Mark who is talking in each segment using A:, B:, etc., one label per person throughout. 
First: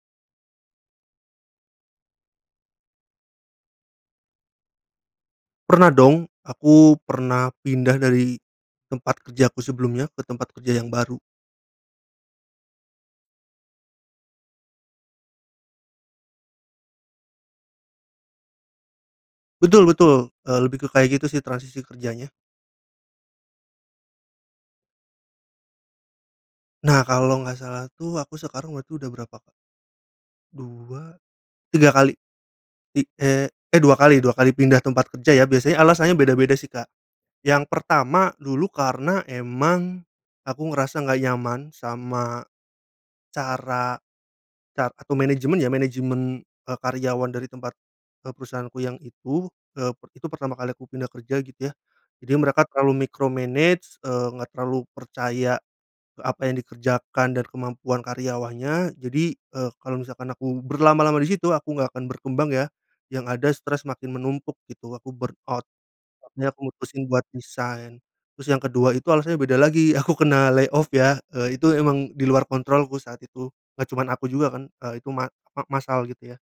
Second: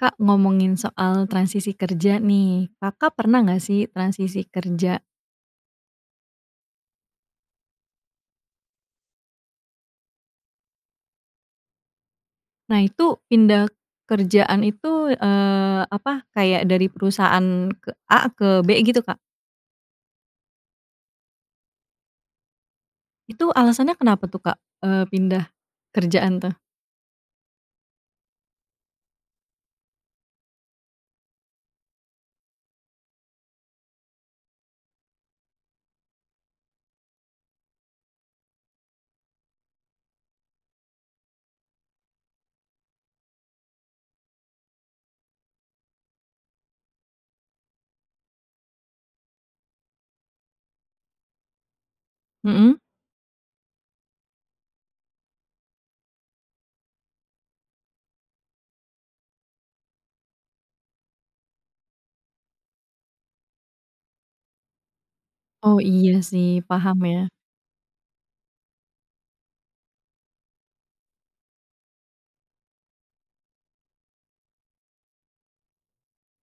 A: Kak, ngomongin soal transisi kerja, nih, Kakak pernah nggak, sih, transisi kerja?
B: Pernah, dong, aku pernah pindah dari tempat kerjaku sebelumnya ke tempat kerja yang baru.
A: Nah, itu pindah kerjaan itu, eee, apa kayak dari perusahaan ke A ke B, gitu, Kak?
B: Betul betul, eee, lebih ke kayak gitu, sih, transisi kerjanya.
A: Itu alasannya kenapa, tuh, Kak, eee, pindah kerjaan, tuh?
B: Nah, kalau nggak salah, tuh, aku sekarang berarti udah berapa, Kak? 2, 3 kali. Ti eh, eh, 2 kali 2 kali pindah tempat kerja, ya, biasanya alasannya beda-beda, sih, Kak. Yang pertama dulu karena emang aku ngerasa nggak nyaman sama cara car atau manajemen, ya, manajemen, eee, karyawan dari tempat, eee, perusahaanku yang itu, eee, itu pertama kali aku pindah kerja, gitu, ya. Jadi mereka
A: Mhm.
B: terlalu micromanage, eee, nggak terlalu percaya apa yang dikerjakan dan kemampuan karyawannya jadi, eee, kalau misalkan aku berlama-lama di situ, aku nggak akan berkembang, ya, yang ada stres makin menumpuk, gitu, aku burnout.
A: Oh, iya,
B: Makanya
A: sih,
B: aku
A: paham,
B: mutusin buat
A: ya.
B: resign. Terus yang ke-2 itu alasannya beda lagi, aku kena lay off, ya, eee, itu emang di luar kontrolku saat itu. Nggak cuman aku juga, kan, eee, itu ma apa, massal, gitu, ya.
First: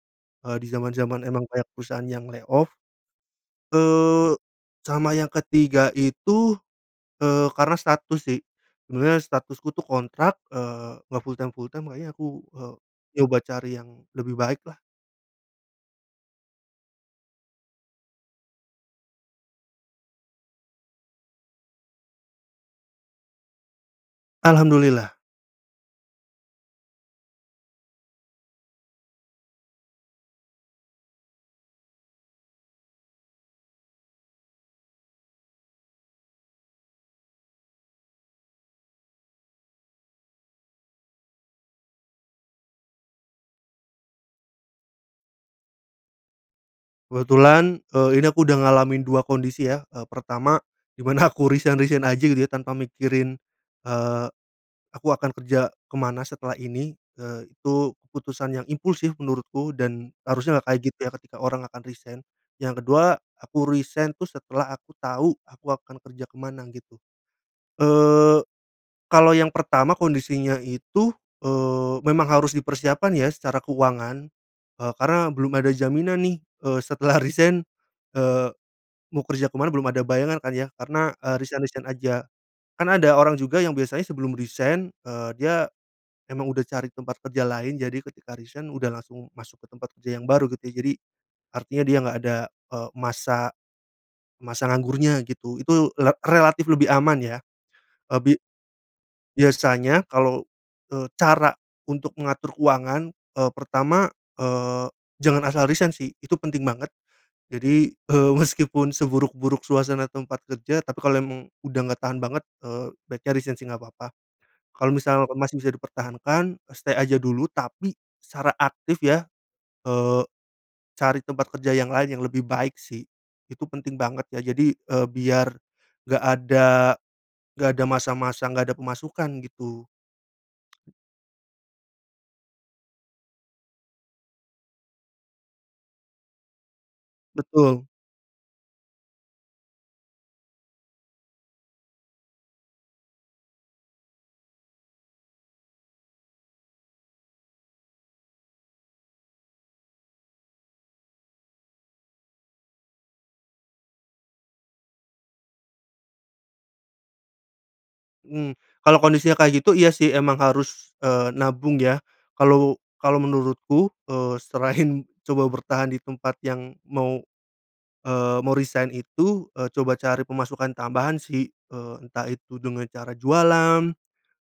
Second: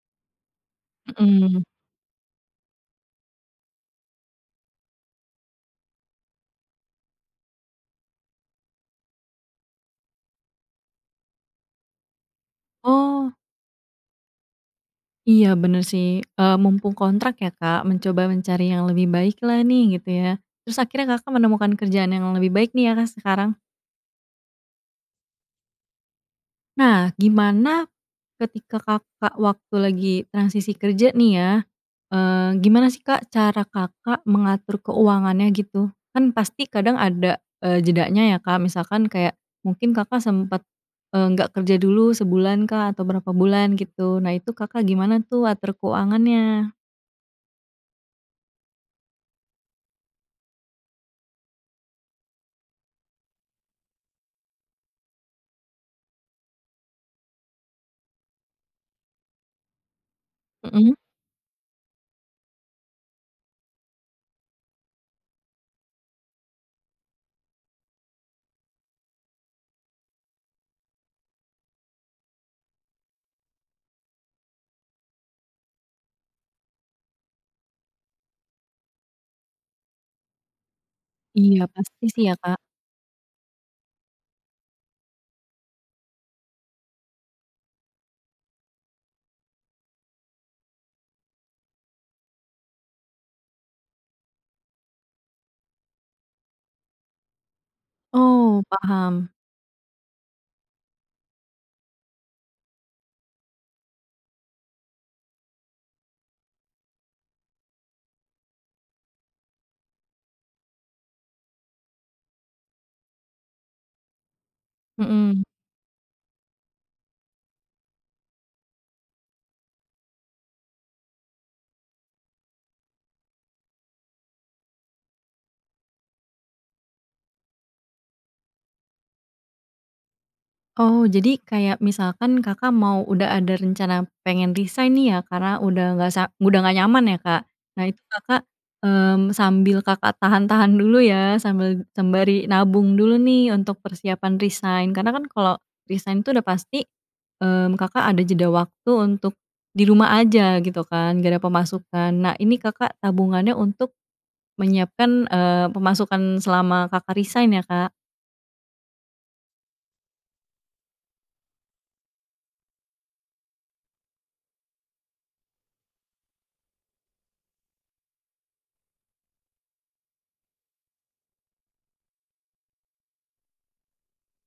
B: Eee, di zaman zaman emang
A: Mhm.
B: kayak perusahaan yang lay off. Eee, sama yang ke-3 itu, eee, karena status, sih, sebenarnya statusku, tuh, kontrak, eee, nggak full-time full-time, makanya aku, eee,
A: Oh.
B: coba cari yang lebih baik, lah.
A: Iya, benar, sih, eee, mumpung kontrak, ya, Kak, mencoba mencari yang lebih baik, lah, nih, gitu, ya. Terus akhirnya Kakak menemukan kerjaan yang lebih baik, nih, ya, Kak, sekarang?
B: Alhamdulillah.
A: Nah, gimana ketika Kakak waktu lagi transisi kerja, nih, ya, eee, gimana, sih, Kak, cara Kakak mengatur keuangannya, gitu? Kan, pasti kadang ada, eee, jedanya, ya, Kak, misalkan kayak mungkin Kakak sempat, eee, nggak kerja dulu sebulankah atau berapa bulan, gitu, nah, itu Kakak gimana, tuh, atur keuangannya?
B: Kebetulan, eee, ini aku udah ngalamin 2 kondisi, ya. Eee, pertama di mana aku resign resign aja, gitu, ya, tanpa mikirin, eee, aku akan kerja ke mana setelah ini, eee, itu keputusan yang impulsif menurutku, dan harusnya nggak kayak
A: Mhm.
B: gitu, ya, ketika orang akan resign. Yang ke-2 aku resign, tuh, setelah aku tau aku akan kerja ke mana, gitu. Eee, kalau yang pertama kondisinya itu, eee, memang harus dipersiapkan, ya, secara keuangan, eee, karena belum ada jaminan, nih, eee, setelah resign, eee, mau kerja ke mana belum ada bayangan, kan, ya, karena, eee,
A: Iya,
B: resign resign
A: pasti,
B: aja.
A: sih, ya, Kak.
B: Kan, ada orang juga yang biasanya sebelum resign, eee, dia emang udah cari tempat kerja lain, jadi ketika resign udah langsung masuk ke tempat kerja yang baru, gitu, ya. Jadi artinya dia nggak ada, eee, masa masa nganggurnya, gitu, itu le relatif lebih aman, ya. Eee, bi
A: Oh, paham.
B: biasanya kalau, eee, cara untuk mengatur keuangan, eee, pertama, eee, jangan asal resign, sih, itu penting banget. Jadi, eee, meski pun seburuk-buruk suasana tempat kerja tapi kalau emang udah nggak tahan banget, eee, baiknya resign, sih, nggak papa. Kalau misal
A: Mhm.
B: masih bisa dipertahankan, eee, stay aja dulu, tapi secara aktif, ya, eee, cari tempat kerja yang lain yang lebih baik, sih, itu penting banget, ya, jadi, eee, biar nggak ada nggak ada masa-masa nggak ada pemasukan, gitu.
A: Oh, jadi kayak misalkan Kakak mau udah ada rencana pengen resign, nih, ya, karena udah nggak sa udah ngga nyaman, ya, Kak. Nah,
B: Betul.
A: itu Kakak, mmm, sambil Kakak tahan-tahan dulu, ya, sambil sembari nabung dulu, nih, untuk persiapan resign. Karena, kan, kalau resign, tuh, udah pasti, mmm, Kakak ada jeda waktu untuk di rumah aja, gitu, kan, nggak ada pemasukan. Nah, ini Kakak tabungannya untuk menyiapkan, eee, pemasukan selama Kakak resign, ya, Kak?
B: Mmm. Kalau kondisi kayak gitu, iya, sih, emang harus, eee, nabung, ya, kalau kalau menurutku, eee, selain coba bertahan di tempat yang mau, eee, mau resign, itu, eee, coba cari pemasukan tambahan, sih, eee, entah itu dengan cara jualan,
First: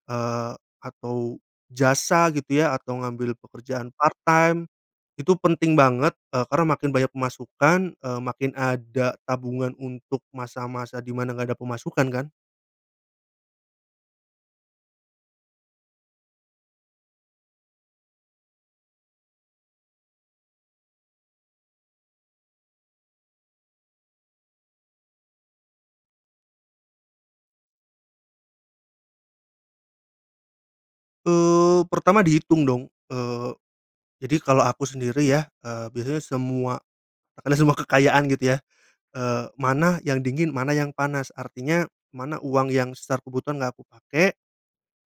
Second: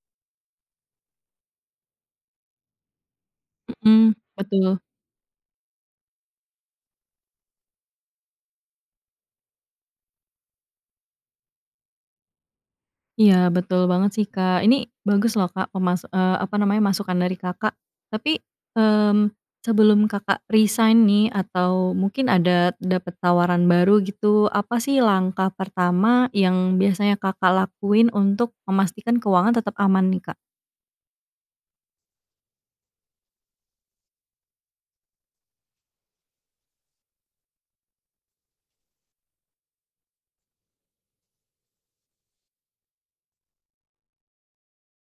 B: eee, atau jasa, gitu, ya, atau ngambil pekerjaan
A: Mhm,
B: part time,
A: betul.
B: itu penting banget, eee, karena makin banyak pemasukan, eee, makin ada tabungan untuk masa-masa di mana nggak ada pemasukan, kan.
A: Iya, betul banget, sih, Kak. Ini bagus, loh, Kak, pemas eee, apa namanya, masukan dari Kakak. Tapi, mmm, sebelum Kakak resign, nih, atau mungkin dapat tawaran baru, gitu. Apa, sih, langkah pertama yang biasanya Kakak lakuin untuk memastikan keuangan tetep aman, nih, Kak?
B: Eee, pertama dihitung, dong, eee, jadi kalau aku sendiri, ya, eee, biasanya semua semua kekayaan, gitu, ya, eee, mana yang dingin mana yang panas. Artinya mana uang yang secara kebutuhan nggak aku pakai,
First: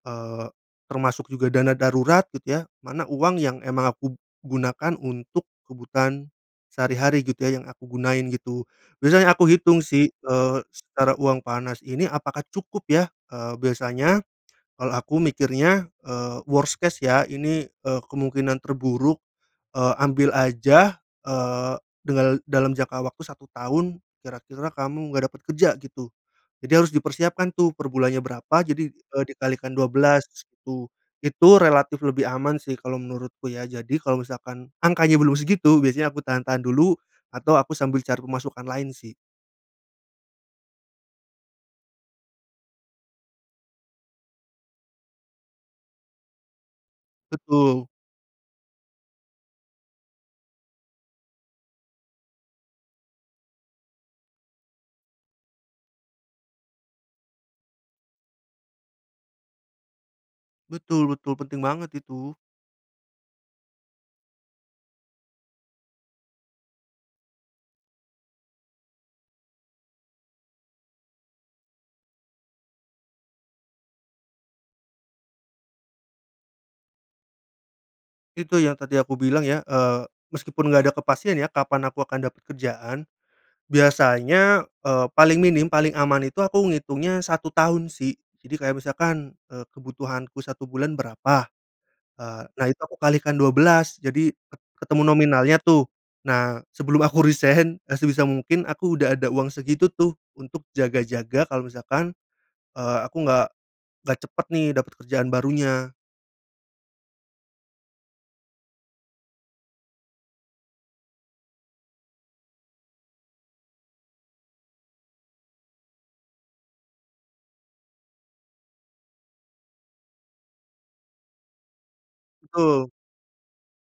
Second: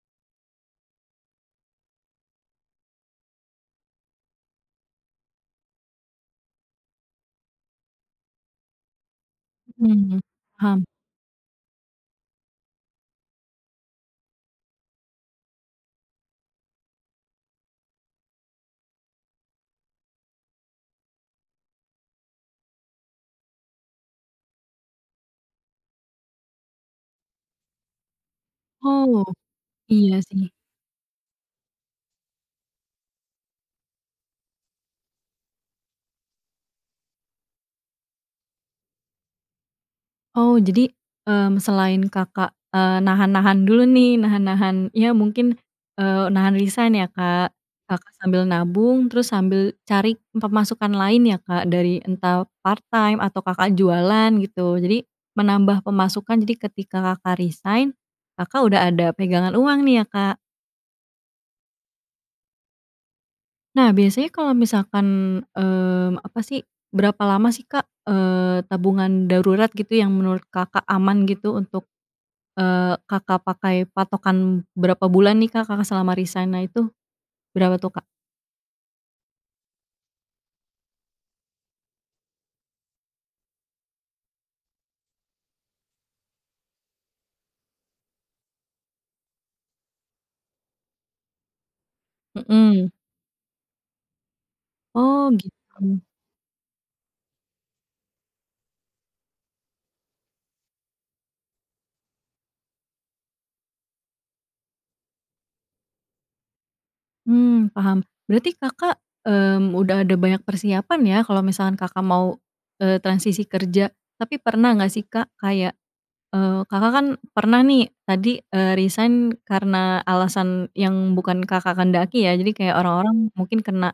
B: eee, termasuk juga dana darurat, gitu, ya, mana uang yang emang aku gunakan untuk kebutuhan sehari-hari, gitu, ya, yang aku gunain, gitu. Biasanya aku hitung, sih,
A: Mhm,
B: eee,
A: paham.
B: secara uang panas ini, apakah cukup, ya, eee, biasanya kalau aku mikirnya, eee, worst case, ya, ini, eee, kemungkinan terburuk, eee, ambil aja, eee, dengal dalam jangka waktu 1 tahun kira-kira kamu nggak dapat kerja, gitu, jadi harus dipersiapkan, tuh, per bulannya berapa, jadi, eee,
A: Oh,
B: dikalikan dua
A: iya,
B: belas
A: sih.
B: itu. Itu relatif lebih aman, sih, kalau menurutku, ya, jadi kalau misalkan angkanya belum segitu biasanya aku tahan-tahan dulu atau aku sambil cari pemasukan lain, sih.
A: Oh, jadi, mmm, selain Kakak, eee, nahan-nahan dulu, nih, nahan-nahan, ya, mungkin, eee, nahan resign, ya, Kak,
B: Betul.
A: Kakak sambil nabung terus sambil cari pemasukan lain, ya, Kak, dari entah part time atau Kakak jualan, gitu, jadi menambah pemasukan. Jadi ketika Kakak resign, Kakak udah ada pegangan uang, nih, ya, Kak.
B: Betul betul, penting banget itu.
A: Nah, biasanya kalau misalkan, eee, apa, sih, berapa lama, sih, Kak, eee, tabungan darurat, gitu, yang menurut Kakak aman, gitu, untuk, eee, Kakak pakai patokan berapa bulan, nih, Kak, Kakak selama resign, nah, itu berapa, tuh, Kak?
B: Itu yang tadi aku bilang, ya, eee, meski pun nggak ada kepastian, ya, kapan aku akan dapat kerjaan, biasanya, eee, paling minim, paling aman itu aku ngitungnya 1 tahun, sih. Jadi kayak misalkan, eee, kebutuhanku 1 bulan berapa, eee, nah, itu
A: Mhm.
B: aku kalikan 12, jadi ket ketemu
A: Oh,
B: nominalnya, tuh.
A: gitu.
B: Nah, sebelum aku resign, eee, sebisa mungkin aku udah ada uang segitu, tuh, untuk jaga-jaga kalau misalkan, eee, aku nggak nggak cepat, nih, dapat kerjaan barunya.
A: Mmm, paham. Berarti Kakak, mmm, udah ada banyak persiapan, ya, kalau misalkan Kakak mau, eee, transisi kerja? Tapi pernah nggak, sih, Kak, kayak, eee, Kakak, kan, pernah, nih, tadi, eee, resign karena alasan yang bukan Kakak kehendaki, ya, jadi kayak
B: Betul.
A: orang-orang mungkin karena,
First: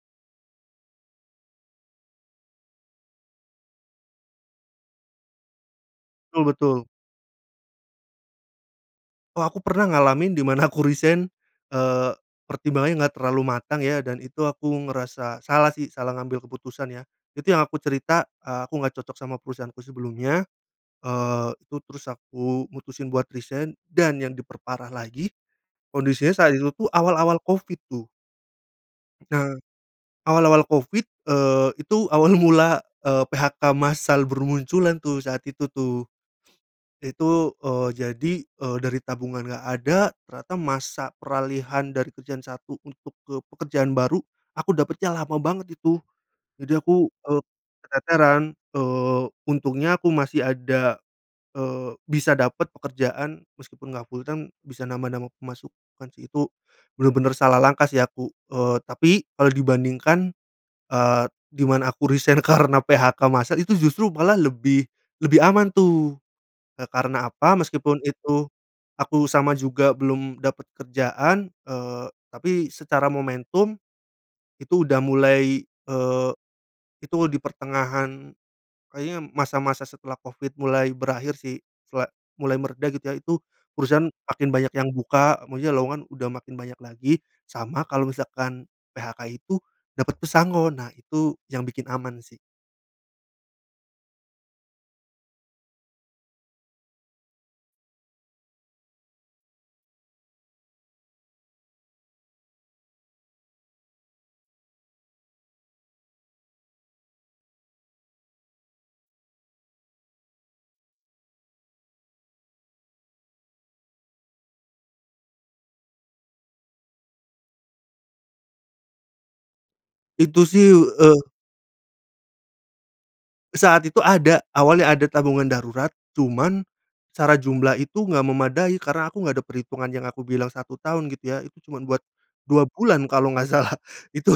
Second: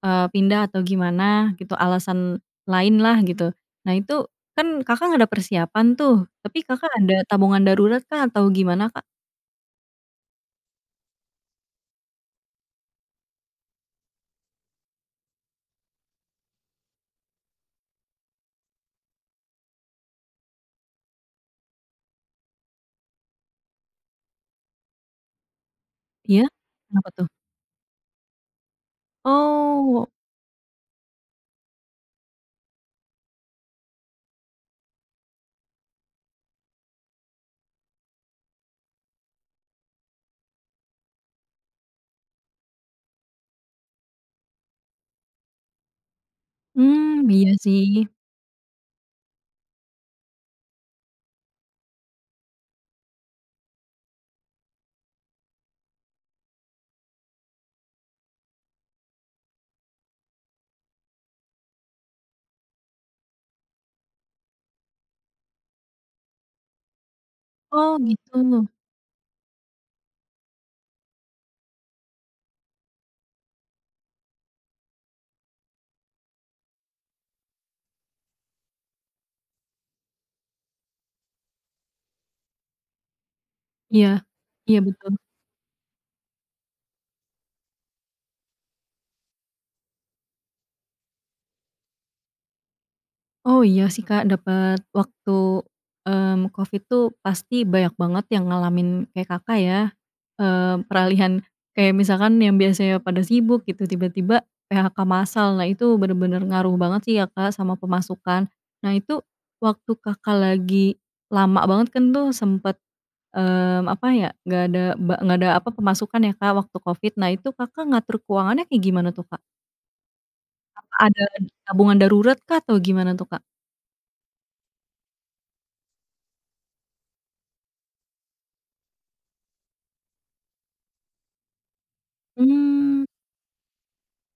A: eee, pindah atau gimana, gitu, alasan lain, lah, gitu. Nah, itu, kan, Kakak nggak ada persiapan, tuh,
B: Betul
A: tapi
B: betul.
A: Kakak ada tabungan daruratkah atau gimana, Kak?
B: Wah, aku pernah ngalamin di mana aku resign, eee, pertimbangannya nggak terlalu matang, ya, dan itu aku ngerasa salah, sih, salah ngambil keputusan, ya. Itu yang aku cerita, eee, aku nggak cocok sama perusahaanku sebelumnya, eee, itu terus aku mutusin buat resign dan yang diperparah lagi kondisinya
A: Iya,
B: saat itu, tuh,
A: kenapa, tuh?
B: awal-awal covid, tuh. Nah,
A: Oh.
B: awal-awal covid, eee, itu awal mula, eee, PHK massal bermunculan, tuh, saat itu, tuh. Itu, eee, jadi, eee, dari tabungan nggak ada ternyata masa peralihan dari kerjaan satu untuk ke pekerjaan baru aku dapatnya lama banget itu. Jadi aku,
A: Mmm,
B: eee,
A: iya, sih.
B: keteteran, eee, untungnya aku masih ada, eee, bisa dapat pekerjaan meski pun nggak full time, bisa nambah-nambah pemasukan, sih. Itu benar-benar salah langkah, sih, aku, eee, tapi kalau dibandingkan, eee, di mana aku resign karena PHK massal itu justru malah lebih lebih aman, tuh. Eee, karena apa? Meski
A: Oh,
B: pun itu
A: gitu.
B: aku sama juga belum dapat kerjaan, eee, tapi secara momentum itu udah mulai, eee, itu di pertengahan kayaknya masa-masa setelah covid mulai berakhir, sih, sela mulai mereda, gitu, ya, itu perusahaan
A: Iya.
B: makin banyak
A: Iya,
B: yang
A: betul.
B: buka, maksudnya lowongan udah makin banyak lagi, sama kalau misalkan PHK itu dapat pesangon, nah, itu yang bikin aman, sih.
A: Oh, iya, sih, Kak, dapet waktu, mmm, covid, tuh, pasti banyak banget yang ngalamin kayak Kakak, ya. Mmm, peralihan kayak misalkan yang biasanya pada sibuk gitu, tiba-tiba PHK massal. Nah, itu, bener-bener ngaruh banget sih ya, Kak, sama pemasukan. Nah, itu, waktu Kakak lagi lama banget kan tuh, sempet, mmm, apa ya. Nggak ada ba nggak ada apa, nggak ada pemasukan, ya, Kak, waktu covid. Nah, itu Kakak ngatur keuangannya kayak gimana tuh, Kak?
B: Itu, sih,
A: Apa
B: eee
A: ada tabungan daruratkah atau gimana, tuh, Kak?
B: Saat itu ada. Awalnya ada tabungan darurat, cuman, secara jumlah itu enggak memadai karena aku nggak ada perhitungan yang aku bilang 1 tahun gitu, ya. Itu cuman buat 2 bulan
A: Mmm.
B: kalau nggak salah. Itu,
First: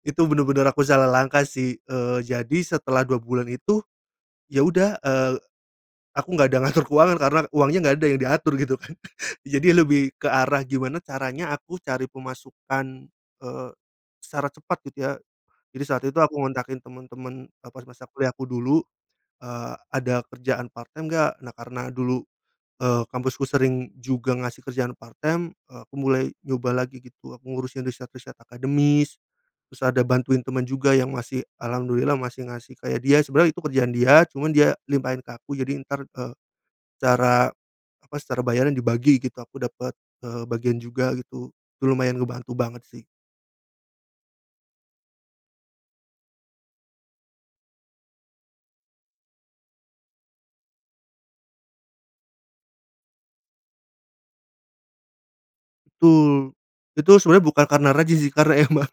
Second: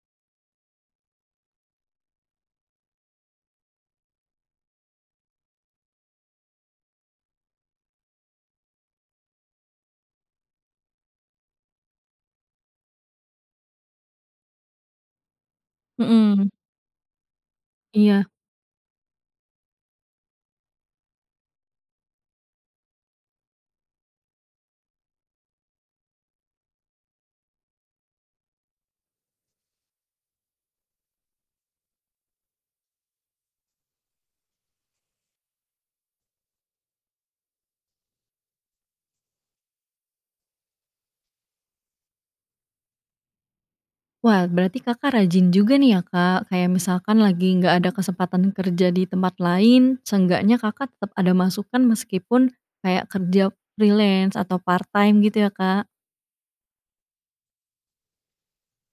B: itu bener-bener aku salah langkah, sih. Eee, jadi setelah 2 bulan itu, ya, udah, eee, aku nggak ada ngatur keuangan karena uangnya nggak ada yang diatur gitu, kan. Jadi lebih ke arah, gimana caranya aku cari pemasukan, eee, secara cepat gitu, ya. Jadi saat itu aku
A: Mhm.
B: ngontakin temen-temen, eee, pas masa
A: Iya.
B: kuliah aku dulu, eee, "Ada kerjaan part-time nggak?" Nah, karena dulu, eee, kampusku sering juga ngasih kerjaan part-time, eee, aku mulai nyoba lagi, gitu. Aku ngurusin riset-riset akademis, terus ada bantuin teman juga yang masih, alhamdulillah masih ngasih kayak dia. Sebenarnya itu kerjaan dia, cuman dia limpahin ke aku, jadi entar, eee, secara, apa, secara bayaran dibagi, gitu. Aku dapet, eee, bagian juga gitu. Lumayan ngebantu banget, sih.
A: Wah, berarti Kakak rajin juga, nih, ya, Kak. Kayak misalkan lagi nggak ada kesempatan kerja di tempat lain, seenggaknya Kakak tetap ada masukan meskipun, kayak kerja freelance atau part time gitu, ya, Kak?
B: Tul. Itu sebenarnya bukan karena rajin, sih, karena emang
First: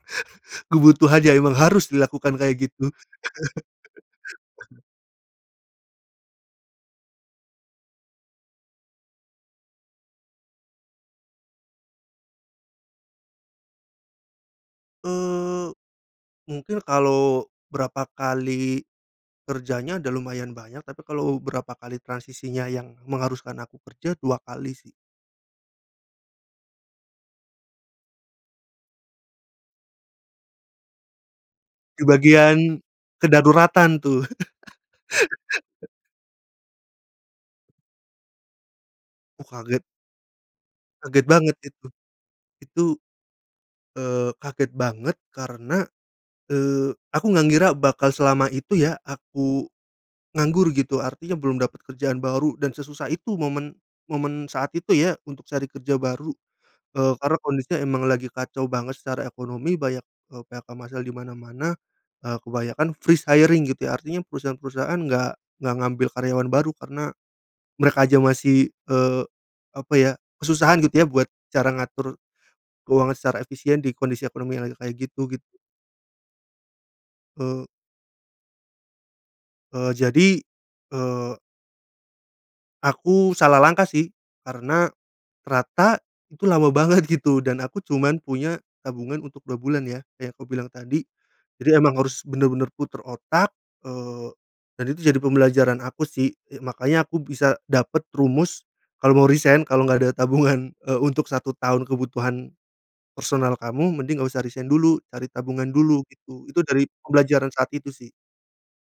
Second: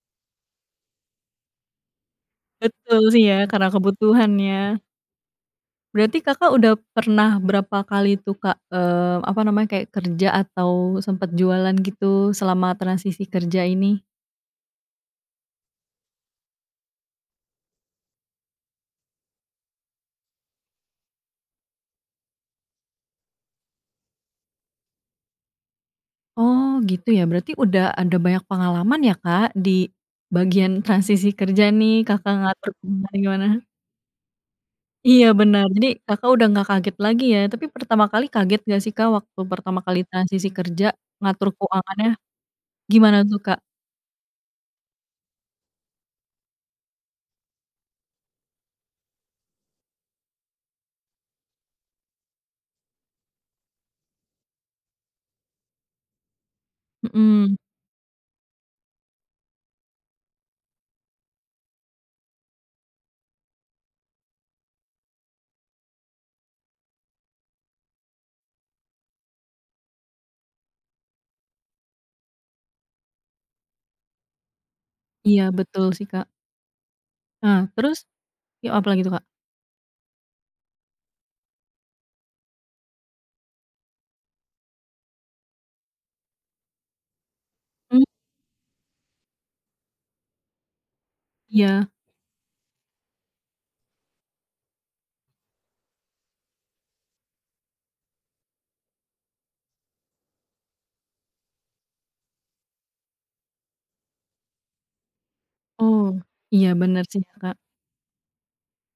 B: ku butuh aja, emang harus dilakukan kayak gitu.
A: Betul, sih, ya, karena kebutuhan, ya. Berarti Kakak udah pernah berapa kali, tuh, Kak? Eee, apa namanya, kayak kerja atau sempet jualan gitu selama transisi kerja ini.
B: Eee, mungkin kalo berapa kali kerjanya udah lumayan banyak, tapi kalau berapa kali transisinya yang mengharuskan aku kerja, 2 kali, sih.
A: Oh, gitu, ya. Berarti udah ada banyak pengalaman, ya, Kak, di bagian transisi kerja, nih,
B: Ke
A: Kakak ngatur
B: bagian,
A: keuangan gimana.
B: kedaruratan, tuh.
A: Iya, bener. Jadi, Kakak udah nggak kaget lagi, ya, tapi pertama kali kaget gak, sih, Kak? Waktu
B: Oh,
A: pertama
B: kaget.
A: kali transisi kerja,
B: Kaget
A: ngatur
B: banget itu.
A: keuangannya.
B: Itu,
A: Gimana, tuh, Kak?
B: eee, kaget banget karena, eee, aku gak ngira bakal selama itu, ya, aku, nganggur, gitu. Artinya belum dapet kerjaan baru dan sesusah itu momen, momen saat itu, ya, untuk cari kerja baru. Eee, karena
A: Mhm.
B: kondisinya emang lagi kacau banget secara ekonomi, banyak, eee, PHK massal di mana-mana, eee, kebanyakan freeze hiring, gitu, ya. Artinya perusahaan-perusahaan nggak, nggak ngambil karyawan baru karena, mereka aja masih, eee, apa ya, kesusahan gitu ya buat cara ngatur keuangan secara efisien di kondisi ekonomi yang lagi kayak gitu,
A: Iya,
B: gitu.
A: betul, sih, Kak.
B: Eee
A: Ah, terus? Yuk apa lagi, tuh, Kak?
B: Eee, jadi, eee. Aku salah langkah, sih, karena ternyata itu lama banget, gitu, dan aku
A: Mmm.
B: cuman punya tabungan untuk 2 bulan, ya, kayak aku bilang tadi. Jadi
A: Iya.
B: emang harus benar-benar putar otak, eee, dan itu jadi pembelajaran aku, sih, eee, makanya aku bisa dapat rumus kalau mau resign, kalau enggak ada tabungan, eee, untuk 1 tahun kebutuhan personal kamu, mending nggak usah resign dulu, cari tabungan dulu,
A: Oh,
B: gitu. Itu
A: iya,
B: dari
A: benar, sih,
B: pembelajaran
A: Kak.
B: saat itu, sih.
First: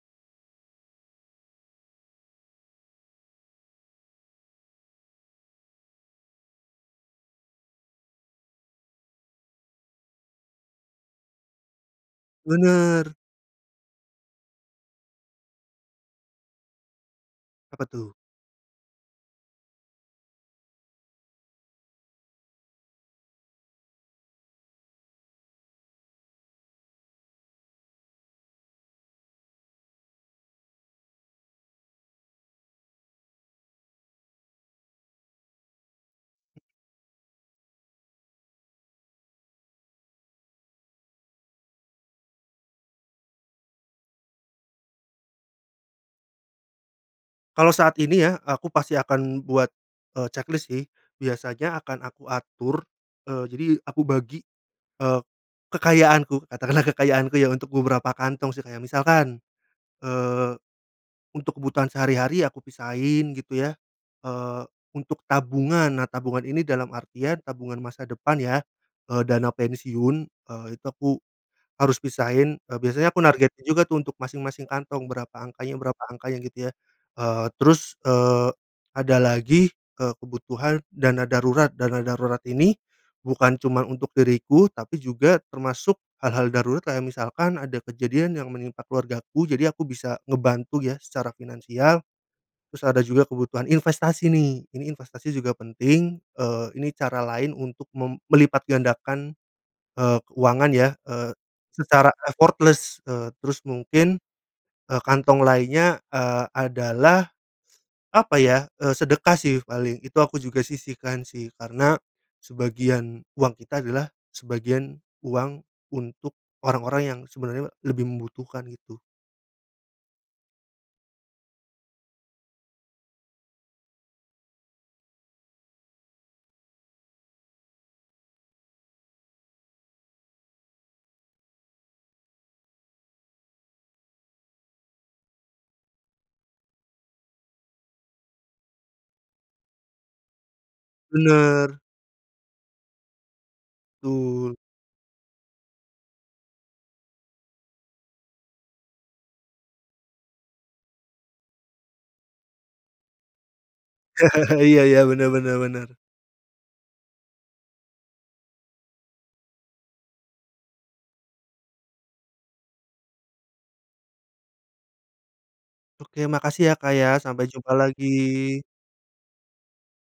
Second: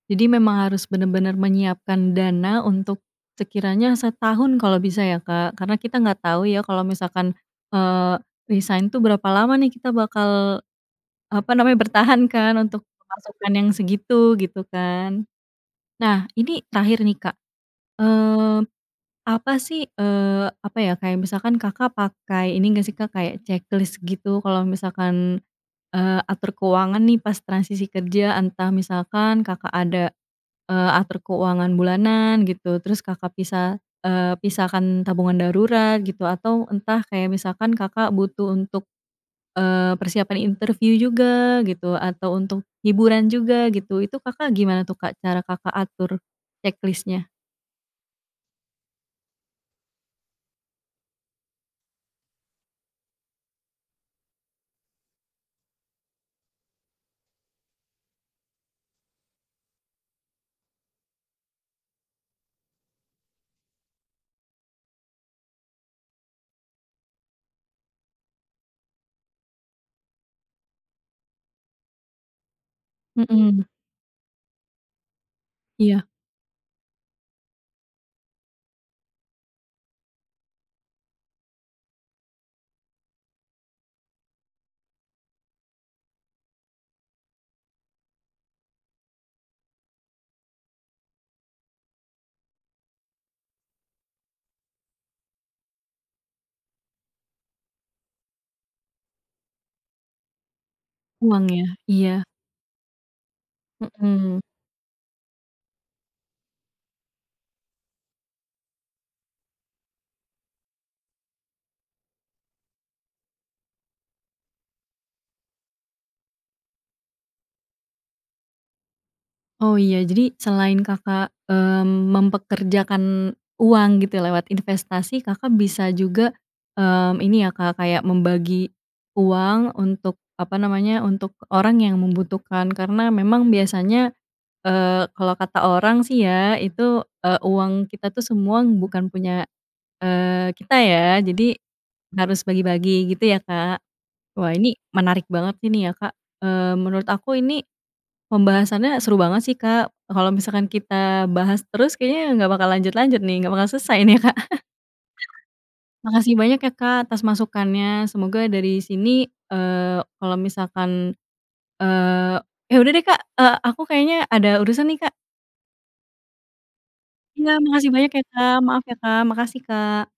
A: Jadi memang harus benar-benar menyiapkan dana untuk sekiranya setahun kalau, bisa, ya, Kak. Karena kita nggak tau, ya, kalau misalkan, eee, resign, tuh, berapa lama, nih, kita bakal apa namanya, bertahan, kan, untuk
B: Benar.
A: pemasukan yang segitu, gitu, kan. Nah, ini terakhir, nih, Kak.
B: Apa, tuh?
A: Mmm, apa, sih, eee, apa, ya, kayak misalkan Kakak pakai ini nggak, sih, Kak, kayak ceklis, gitu, kalau misalkan, eee, atur keuangan, nih, pas transisi kerja, entah misalkan Kakak ada, eee, atur keuangan bulanan, gitu, terus Kakak pisah, eee, pisahkan tabungan darurat, gitu, atau entah kayak misalkan Kakak butuh untuk, eee, persiapan interview juga, gitu, atau untuk hiburan juga, gitu, itu Kakak gimana, tuh, Kak, cara Kakak atur ceklisnya?
B: Kalau saat ini, ya, aku pasti akan buat, eee, ceklis, sih. Biasanya akan aku atur, eee, jadi aku bagi, eee, kekayaanku, katakanlah kekayaanku yang untuk beberapa kantong, sih, kayak misalkan, eee, untuk kebutuhan sehari-hari aku pisahin, gitu, ya. Eee, untuk tabungan, nah, tabungan ini, dalam artian tabungan masa depan, ya, eee, dana pensiun, eee, itu aku harus pisahin. Eee, biasanya aku
A: Mmm
B: nargetin
A: mmm.
B: juga, tuh, untuk masing-masing kantong, berapa angkanya, berapa
A: Iya.
B: angkanya, gitu, ya. Eee, terus, eee, ada lagi, eee, kebutuhan dana darurat. Dana darurat ini bukan cuman untuk diriku tapi juga termasuk hal-hal darurat kayak misalkan ada kejadian yang menimpa keluargaku, jadi aku bisa ngebantu, ya, secara finansial. Terus ada juga kebutuhan investasi, nih, ini investasi juga penting, eee, ini cara lain untuk mem melipatgandakan, eee, keuangan, ya, eee,
A: Uang, ya?
B: secara
A: Iya.
B: effortless. Eee, terus mungkin,
A: Mhm.
B: eee, kantong lainnya, eee, adalah apa, ya, eee, sedekah, sih, paling, itu aku juga sisihkan, sih, karena sebagian uang kita adalah sebagian uang untuk orang-orang yang sebenarnya lebih membutuhkan, gitu.
A: Oh, iya. Jadi selain Kakak, eee, mempekerjakan uang, gitu, ya, lewat investasi, Kakak bisa juga, mmm, ini, ya, Kak, kayak membagi uang untuk apa namanya, untuk orang yang membutuhkan, karena memang biasanya, eee, kalau kata orang, sih, ya, itu, eee, uang kita, tuh, semua bukan punya, eee, kita, ya, jadi
B: Benar.
A: harus bagi-bagi, gitu, ya, Kak. Wah,
B: Betul.
A: ini menarik banget ini, ya, Kak. Eee, menurut aku ini pembahasannya seru banget, sih, Kak. Kalau misalkan kita bahas terus kayaknya nggak bakal lanjut-lanjut, nih, nggak bakal selesai, nih, ya, Kak.
B: Iya iya, benar benar benar.
A: Makasih banyak, ya, Kak, atas masukannya, semoga dari sini, eee, kalau misalkan eee, ya, udah, deh, Kak, eee, aku kayaknya ada urusan, nih, Kak.
B: Oke, makasih, ya, Kak, ya, sampai
A: Iya,
B: jumpa
A: makasih banyak, ya, Kak.
B: lagi.
A: Maaf, ya, Kak. Makasih, Kak.